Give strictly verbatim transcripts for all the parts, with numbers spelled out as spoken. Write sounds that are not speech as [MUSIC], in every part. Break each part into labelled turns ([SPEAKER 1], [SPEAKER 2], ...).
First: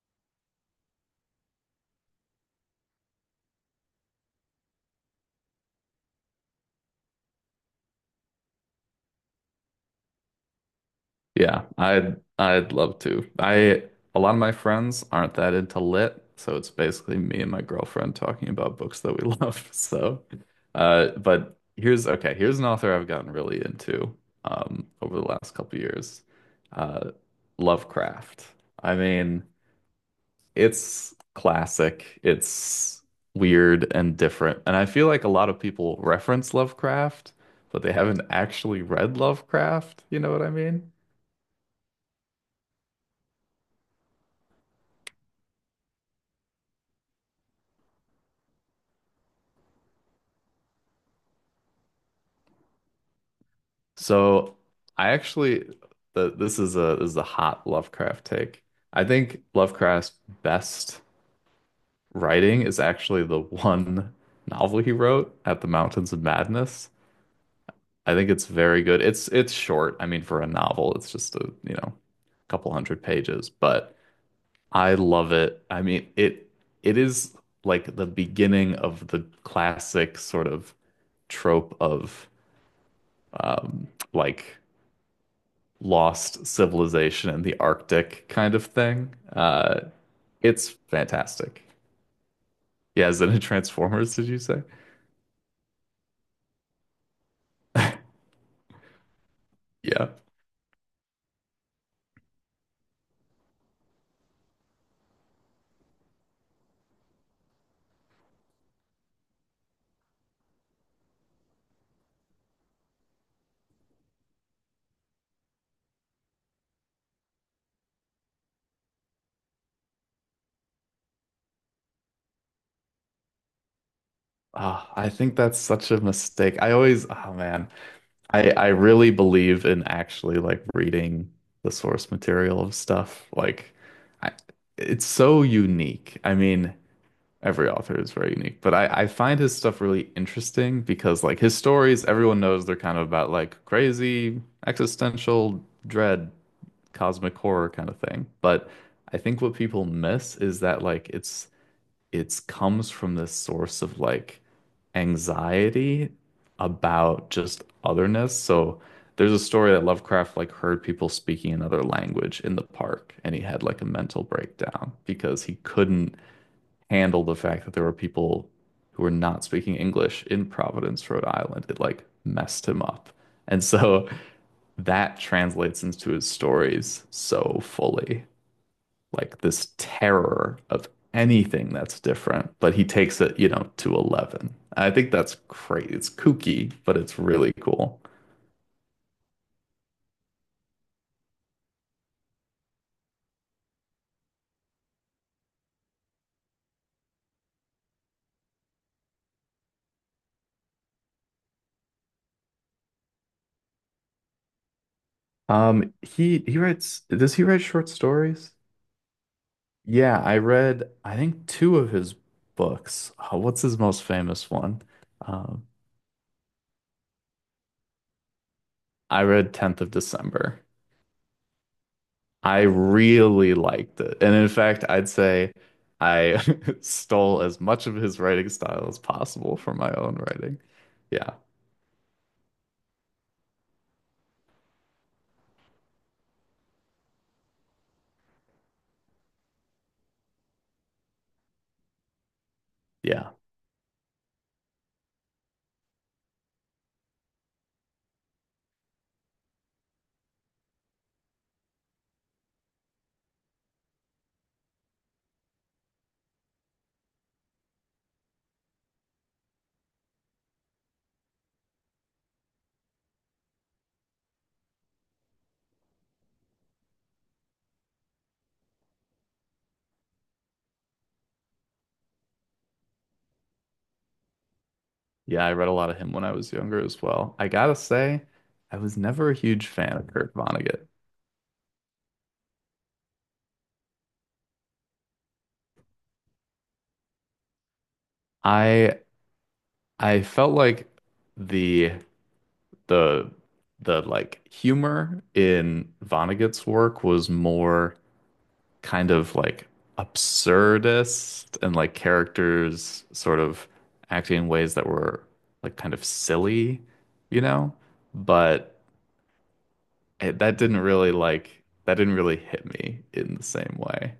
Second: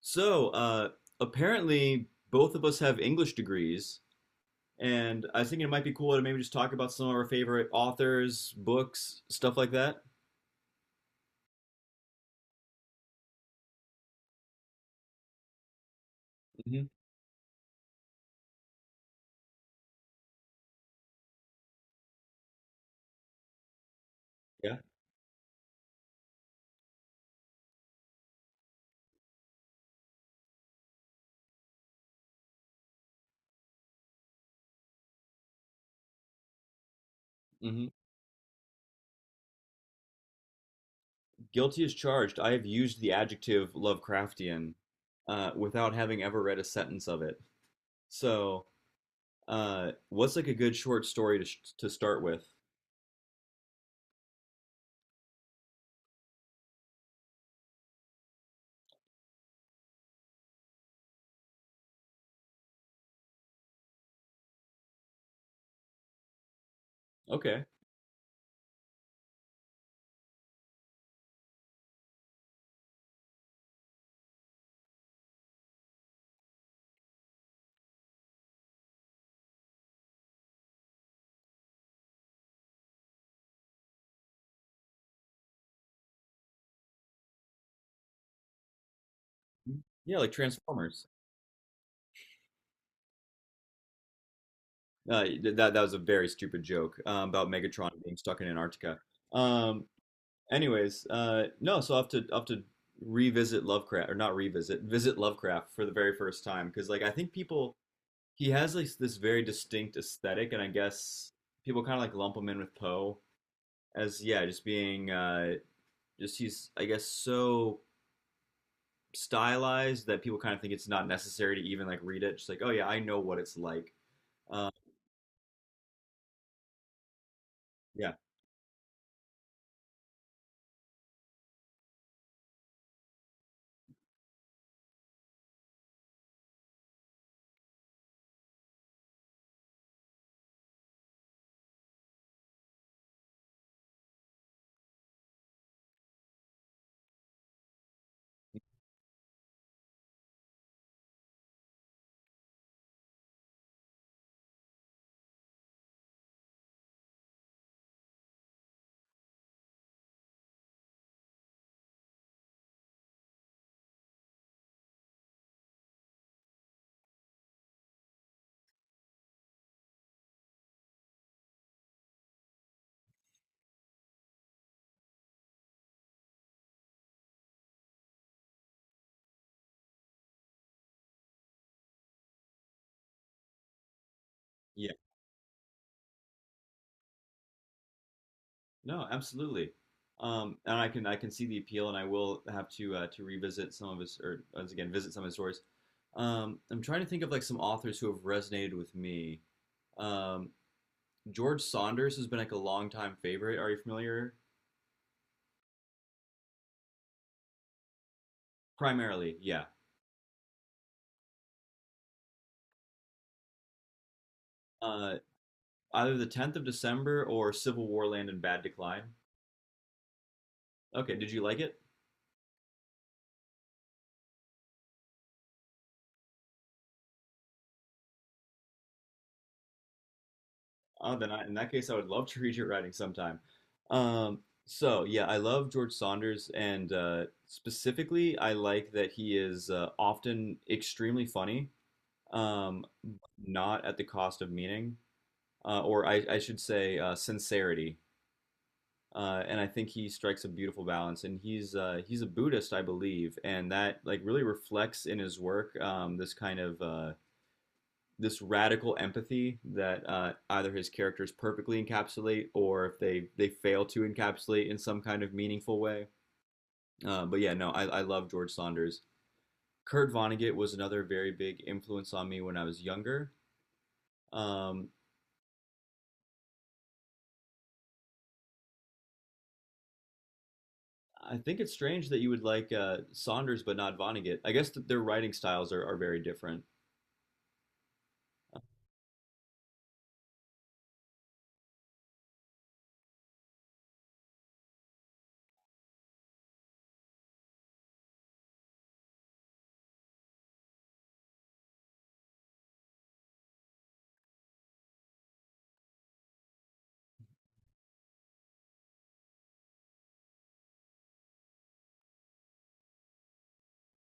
[SPEAKER 1] So, uh, apparently, both of us have English degrees, and I was thinking it might be cool to maybe just talk about some of our favorite authors, books, stuff like that.
[SPEAKER 2] Yeah, I'd I'd love to. I A lot of my friends aren't that into lit, so it's
[SPEAKER 1] Hmm.
[SPEAKER 2] basically me and my girlfriend talking about books that we [LAUGHS] love. So, uh, but here's okay. Here's an author I've gotten really into
[SPEAKER 1] Yeah.
[SPEAKER 2] um, over the last couple years, uh, Lovecraft. I mean, it's classic. It's weird and different, and I feel like a lot of people reference Lovecraft, but
[SPEAKER 1] Hmm.
[SPEAKER 2] they haven't actually read Lovecraft. You know what I mean?
[SPEAKER 1] Guilty as charged. I have used the adjective Lovecraftian uh, without having ever read a sentence of it. So, uh, what's like a good short story to sh- to start with?
[SPEAKER 2] So I actually the, this is a this is a hot Lovecraft take. I think Lovecraft's best writing is actually the one novel he wrote, At the Mountains of Madness.
[SPEAKER 1] Okay.
[SPEAKER 2] I think it's very good. It's it's short. I mean, for a novel, it's just a, you know, couple hundred pages, but I love it. I mean, it it is like the beginning of the classic sort of trope of um like lost civilization in the Arctic kind of thing. Uh,
[SPEAKER 1] Yeah, like
[SPEAKER 2] it's
[SPEAKER 1] Transformers.
[SPEAKER 2] fantastic. Yeah, is it in Transformers, did you say?
[SPEAKER 1] Uh, th- that that was a very stupid joke um, about Megatron being stuck in Antarctica. Um,
[SPEAKER 2] Yeah.
[SPEAKER 1] Anyways, uh, no, so I'll have to I'll have to revisit Lovecraft or not revisit, visit Lovecraft for the very first time because like I think people he has like this very distinct aesthetic, and I guess people kind of like lump him in with Poe as yeah, just being uh, just he's I guess so stylized that people kind of think it's not necessary to even like read it. Just like oh yeah, I know what it's like. Uh,
[SPEAKER 2] Ah, I think that's such a mistake. I always, oh man,
[SPEAKER 1] yeah,
[SPEAKER 2] I I really believe in actually like reading the source material of stuff. Like, I, it's so unique. I mean, every author is very unique, but I I find his stuff really interesting because like his stories, everyone knows they're kind of about like crazy existential dread, cosmic horror kind of thing. But I think what people miss is that like it's it's comes from this source of like anxiety about just otherness. So there's a story that Lovecraft like heard people speaking another language in the park and he had like a mental breakdown because he couldn't handle the fact that there were people who were not speaking English in Providence, Rhode Island. It like messed him up. And so that translates into his stories so fully. Like this terror of anything that's different, but he takes it, you know, to eleven. I think that's great. It's kooky, but it's really cool.
[SPEAKER 1] no, absolutely. Um, and I can I can see the appeal, and I will have to uh, to revisit some of his or once again visit some of his stories. Um, I'm trying to think of like some authors who have resonated with me. Um, George Saunders has been like a longtime favorite. Are you familiar?
[SPEAKER 2] Um, he he writes, does he write short stories?
[SPEAKER 1] Primarily, yeah.
[SPEAKER 2] Yeah, I read, I think, two of his books. Oh, what's his most famous one?
[SPEAKER 1] Uh,
[SPEAKER 2] Um,
[SPEAKER 1] Either the tenth of December or Civil War Land and Bad Decline.
[SPEAKER 2] I read tenth of December.
[SPEAKER 1] Okay, did you like it?
[SPEAKER 2] I really liked it. And in fact, I'd say I [LAUGHS] stole as much of his writing style as possible for my own writing.
[SPEAKER 1] Oh, then
[SPEAKER 2] Yeah.
[SPEAKER 1] I, in that case, I would love to [LAUGHS] read your writing sometime. Um, so yeah, I love George Saunders, and uh, specifically, I like that he is uh, often extremely funny, um,
[SPEAKER 2] Yeah.
[SPEAKER 1] not at the cost of meaning, uh, or I, I should say, uh, sincerity. Uh, and I think he strikes a beautiful balance. And he's uh, he's a Buddhist, I believe, and that like really reflects in his work um, this kind of uh, this radical empathy that uh, either his characters perfectly encapsulate or if they they fail to encapsulate in some kind of meaningful way. Uh, but yeah, no, I, I love George Saunders. Kurt Vonnegut was another very big influence on me when I was younger. Um,
[SPEAKER 2] Yeah. I read a lot of him when I was younger as well. I gotta say, I was never a huge fan of Kurt Vonnegut.
[SPEAKER 1] I think it's strange that you would like uh, Saunders but not Vonnegut. I guess that their writing styles are, are very different.
[SPEAKER 2] I I felt like the the the like humor in Vonnegut's work was more kind of like absurdist and like characters sort of acting in ways that were like kind of silly, you know? But it, that didn't really like that didn't really hit me in the same way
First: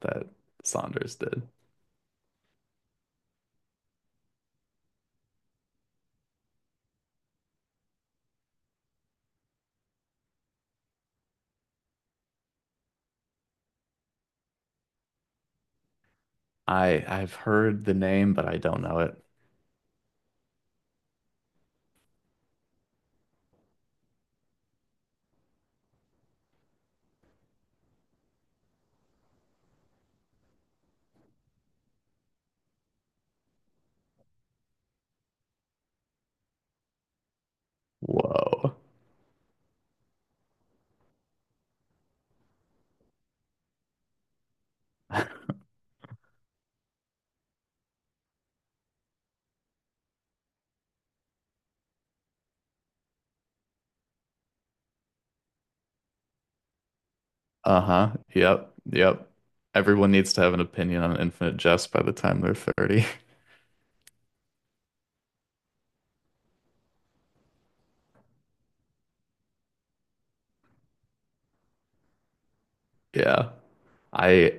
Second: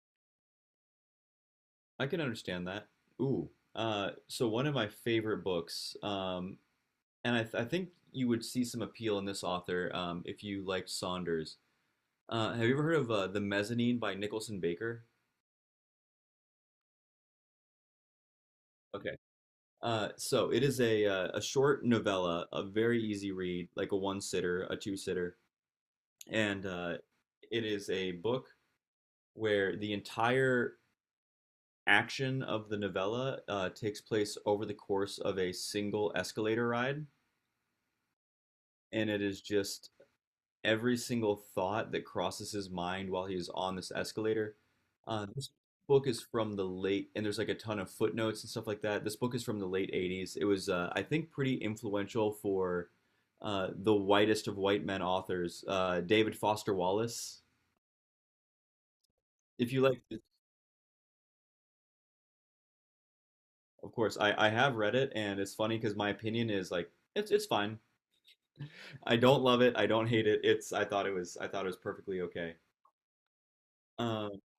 [SPEAKER 2] that Saunders did.
[SPEAKER 1] I can understand that. Ooh. Uh, so one of my favorite books um, and I, th- I think you would see some appeal in this author um, if you liked Saunders. Uh, have you ever heard of uh, The Mezzanine by Nicholson Baker?
[SPEAKER 2] I I've heard the name, but I don't know
[SPEAKER 1] Okay.
[SPEAKER 2] it.
[SPEAKER 1] Uh, so it is a uh, a short novella, a very easy read, like a one sitter, a two sitter, and uh, it is a book where the entire action of the novella uh, takes place over the course of a single escalator ride,
[SPEAKER 2] Whoa.
[SPEAKER 1] and it is just every single thought that crosses his mind while he's on this escalator. Uh,
[SPEAKER 2] [LAUGHS]
[SPEAKER 1] this book is from the late, and there's like a ton of footnotes and stuff like that. This book is from the late eighties. It was, uh, I think, pretty influential for uh, the whitest of white men authors, uh, David Foster Wallace.
[SPEAKER 2] Uh-huh. Yep. Yep.
[SPEAKER 1] If you like,
[SPEAKER 2] Everyone needs to have an opinion on Infinite Jest by the time they're thirty.
[SPEAKER 1] of course, I, I have read it, and it's funny because my opinion is like it's it's fine. I don't love it. I don't hate it. It's I thought it was I thought it was perfectly okay.
[SPEAKER 2] [LAUGHS] Yeah.
[SPEAKER 1] Um,
[SPEAKER 2] I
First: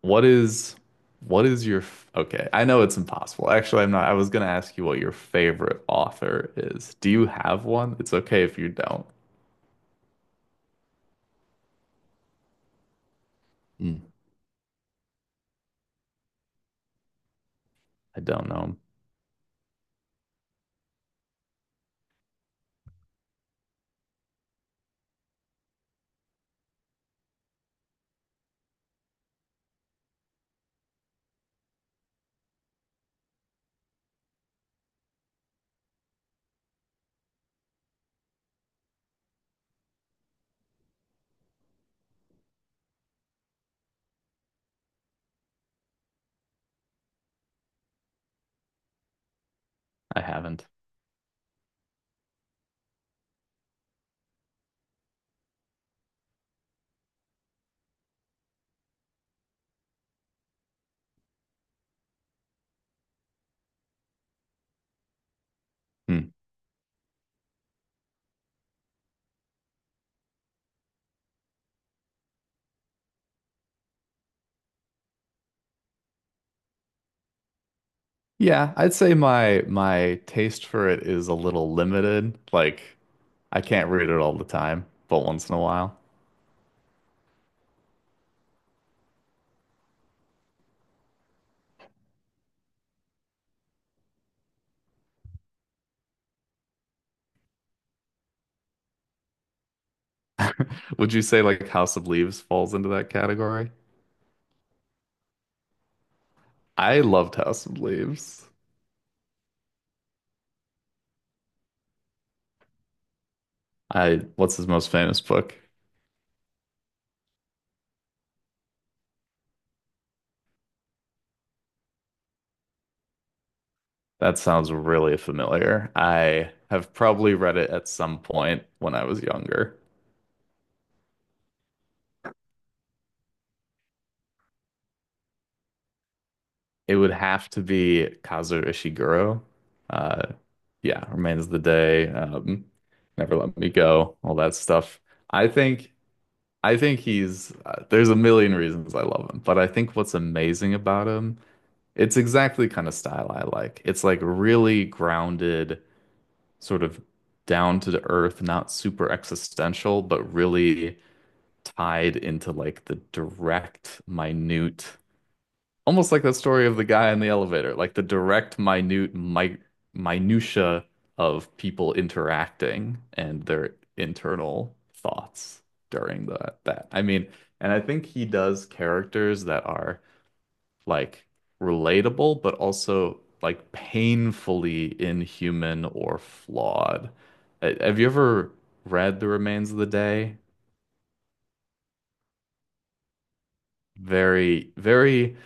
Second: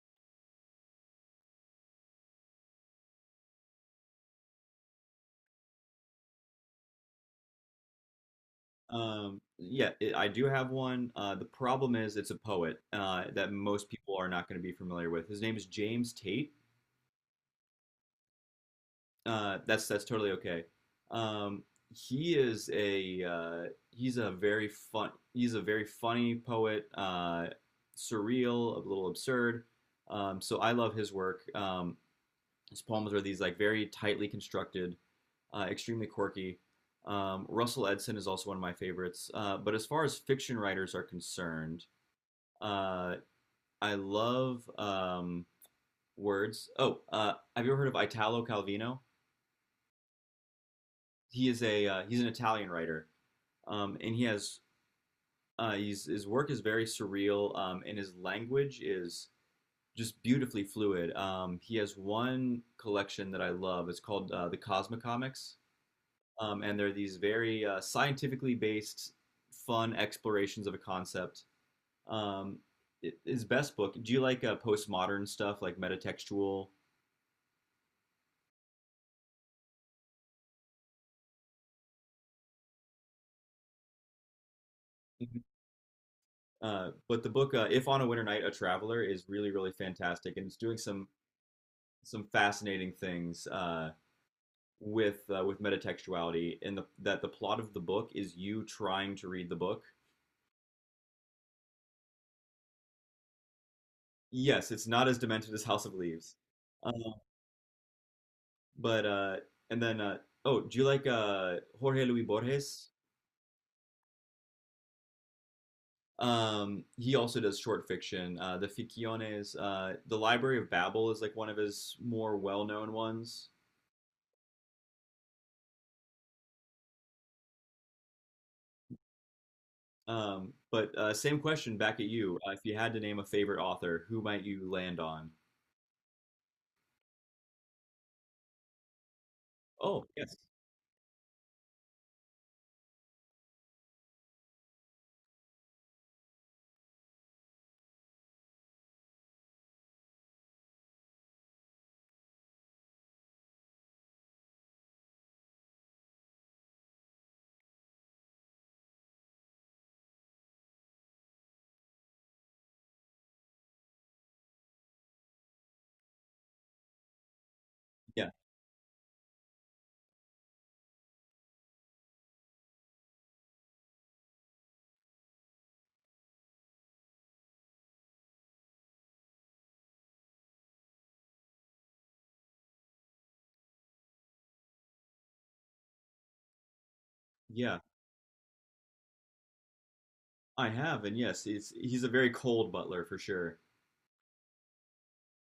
[SPEAKER 2] what is what is your f- okay, I know it's impossible. Actually, I'm not. I was gonna ask you what your favorite author is. Do you have one? It's okay if you don't.
[SPEAKER 1] Um, yeah, it, I do have one. Uh, the problem is it's a poet uh, that most
[SPEAKER 2] Mm.
[SPEAKER 1] people are not going to be familiar with. His name is James Tate.
[SPEAKER 2] I don't know.
[SPEAKER 1] Uh, that's that's totally okay. Um, he is a uh, he's a very fun he's a very funny poet, uh, surreal, a little absurd. Um, so I love his work. Um, his poems are these like very tightly constructed, uh, extremely quirky. Um, Russell Edson is also one of my favorites. Uh, but as far as fiction writers are concerned, Uh, I love um, words. Oh, uh, have you ever heard of Italo Calvino?
[SPEAKER 2] I haven't.
[SPEAKER 1] He is a uh, he's an Italian writer, um, and he has uh, he's, his work is very surreal, um, and his language is just beautifully fluid. Um, he has one collection that I love. It's called uh, the Cosmocomics,
[SPEAKER 2] Hmm.
[SPEAKER 1] um, and they're these very uh, scientifically based, fun explorations of a concept. Um, his best book. Do you like uh, postmodern stuff, like metatextual?
[SPEAKER 2] Yeah, I'd say my my taste for it is a little limited. Like I can't read it all the time, but once in a while.
[SPEAKER 1] Uh, but the book, uh, If on a Winter Night, a Traveler, is really, really fantastic, and it's doing some some fascinating things uh, with uh, with metatextuality. In the That the plot of the book is you trying to read the book.
[SPEAKER 2] Would you say like House of Leaves falls into that category?
[SPEAKER 1] Yes, it's not as demented as House of Leaves, uh,
[SPEAKER 2] I loved House of Leaves.
[SPEAKER 1] but uh, and then uh, oh, do you like uh, Jorge Luis Borges?
[SPEAKER 2] I, what's his most famous book?
[SPEAKER 1] Um, he also does short fiction. Uh, the Ficciones, uh, the Library of Babel is like one of his more well known ones.
[SPEAKER 2] That sounds really familiar. I have probably read it at some point when I was younger.
[SPEAKER 1] Um, but uh, Same question back at you. Uh, if you had to name a favorite author, who might you land on?
[SPEAKER 2] It would have to be Kazuo Ishiguro.
[SPEAKER 1] Oh,
[SPEAKER 2] Uh,
[SPEAKER 1] yes.
[SPEAKER 2] yeah, Remains of the Day, um, Never Let Me Go, all that stuff. I think I think he's uh, there's a million reasons I love him, but I think what's amazing about him, it's exactly the kind of style I like. It's like really grounded, sort of down to the earth, not super existential, but really tied into like the direct, minute, almost like that story of the guy in the elevator, like the
[SPEAKER 1] Yeah.
[SPEAKER 2] direct, minute, mi minutia of people interacting and their internal thoughts during the that. I mean, and I think he does characters that are like relatable, but also like painfully inhuman or flawed. Uh,
[SPEAKER 1] Yeah.
[SPEAKER 2] Have you ever read The Remains of the Day?
[SPEAKER 1] I have. And yes, he's, he's a very cold butler for sure.
[SPEAKER 2] Very, very.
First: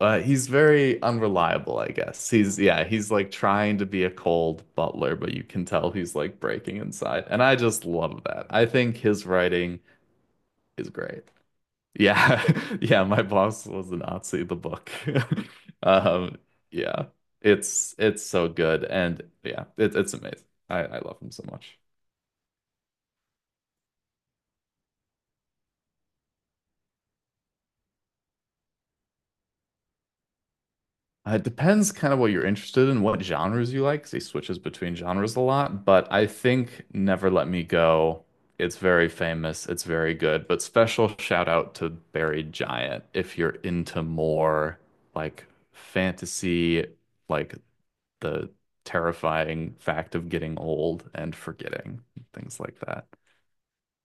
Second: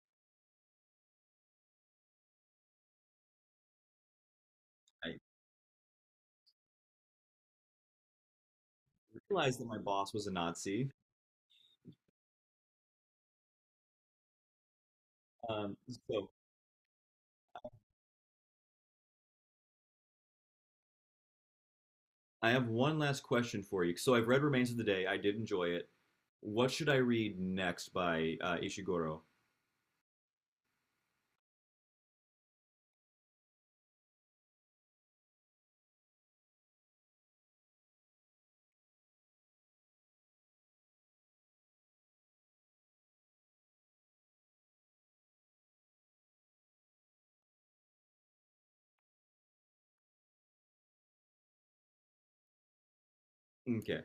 [SPEAKER 2] Uh, he's very unreliable, I guess. He's yeah, he's like trying to be a cold
[SPEAKER 1] I
[SPEAKER 2] butler, but you can tell he's like breaking inside. And I just love that. I think his
[SPEAKER 1] realized that my
[SPEAKER 2] writing
[SPEAKER 1] boss was a
[SPEAKER 2] is
[SPEAKER 1] Nazi.
[SPEAKER 2] great. Yeah. [LAUGHS] Yeah, my boss was a Nazi, the book. [LAUGHS]
[SPEAKER 1] Um, so
[SPEAKER 2] Um, yeah. It's it's so good and yeah, it, it's amazing. I, I love him so much.
[SPEAKER 1] I have one last question for you. So I've read Remains of the Day. I did enjoy it. What should I read next by uh, Ishiguro?
[SPEAKER 2] Uh, It depends kind of what you're interested in, what genres you like, because he switches between genres a lot. But I think Never Let Me Go, it's very famous, it's very good. But special shout out to Buried Giant if you're into more like fantasy, like the terrifying fact of getting old and forgetting, things like that.
[SPEAKER 1] Okay.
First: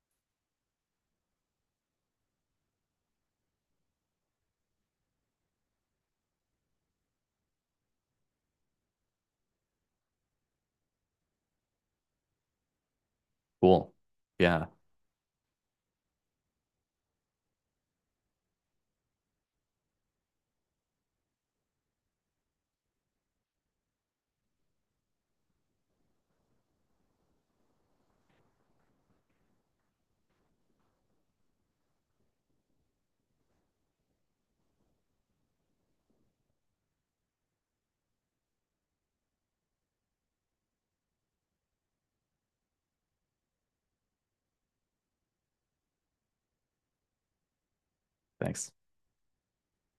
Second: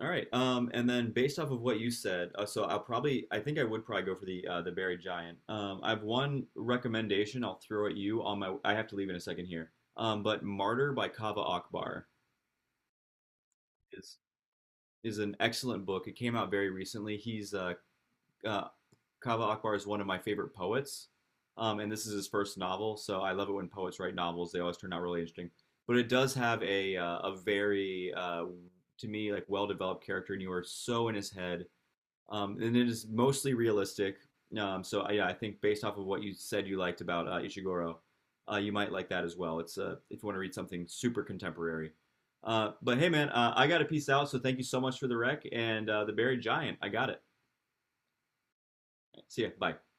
[SPEAKER 1] All right. Um, and then based off of what you said, uh, so I'll probably, I think I would probably go for the uh, the Buried Giant. Um, I have one recommendation I'll throw at you on my. I have to leave in a second here. Um, but Martyr by Kava Akbar
[SPEAKER 2] Cool.
[SPEAKER 1] is
[SPEAKER 2] Yeah,
[SPEAKER 1] is an excellent book. It came out very recently. He's uh, uh, Kava Akbar is one of my favorite poets, um, and this is his first novel. So I love it when poets write novels. They always turn out really interesting. But it does have a uh, a very uh, to me like well developed character, and you are so in his head. Um, and it is mostly realistic. Um, so uh, yeah, I think based off of what you said you liked about uh, Ishiguro, uh, you might like that as well. It's uh, if you want to read something super contemporary. Uh, but hey, man, uh, I got to peace out. So thank you so much for the rec and uh, the Buried Giant. I got it.
[SPEAKER 2] thanks.
[SPEAKER 1] See ya. Bye.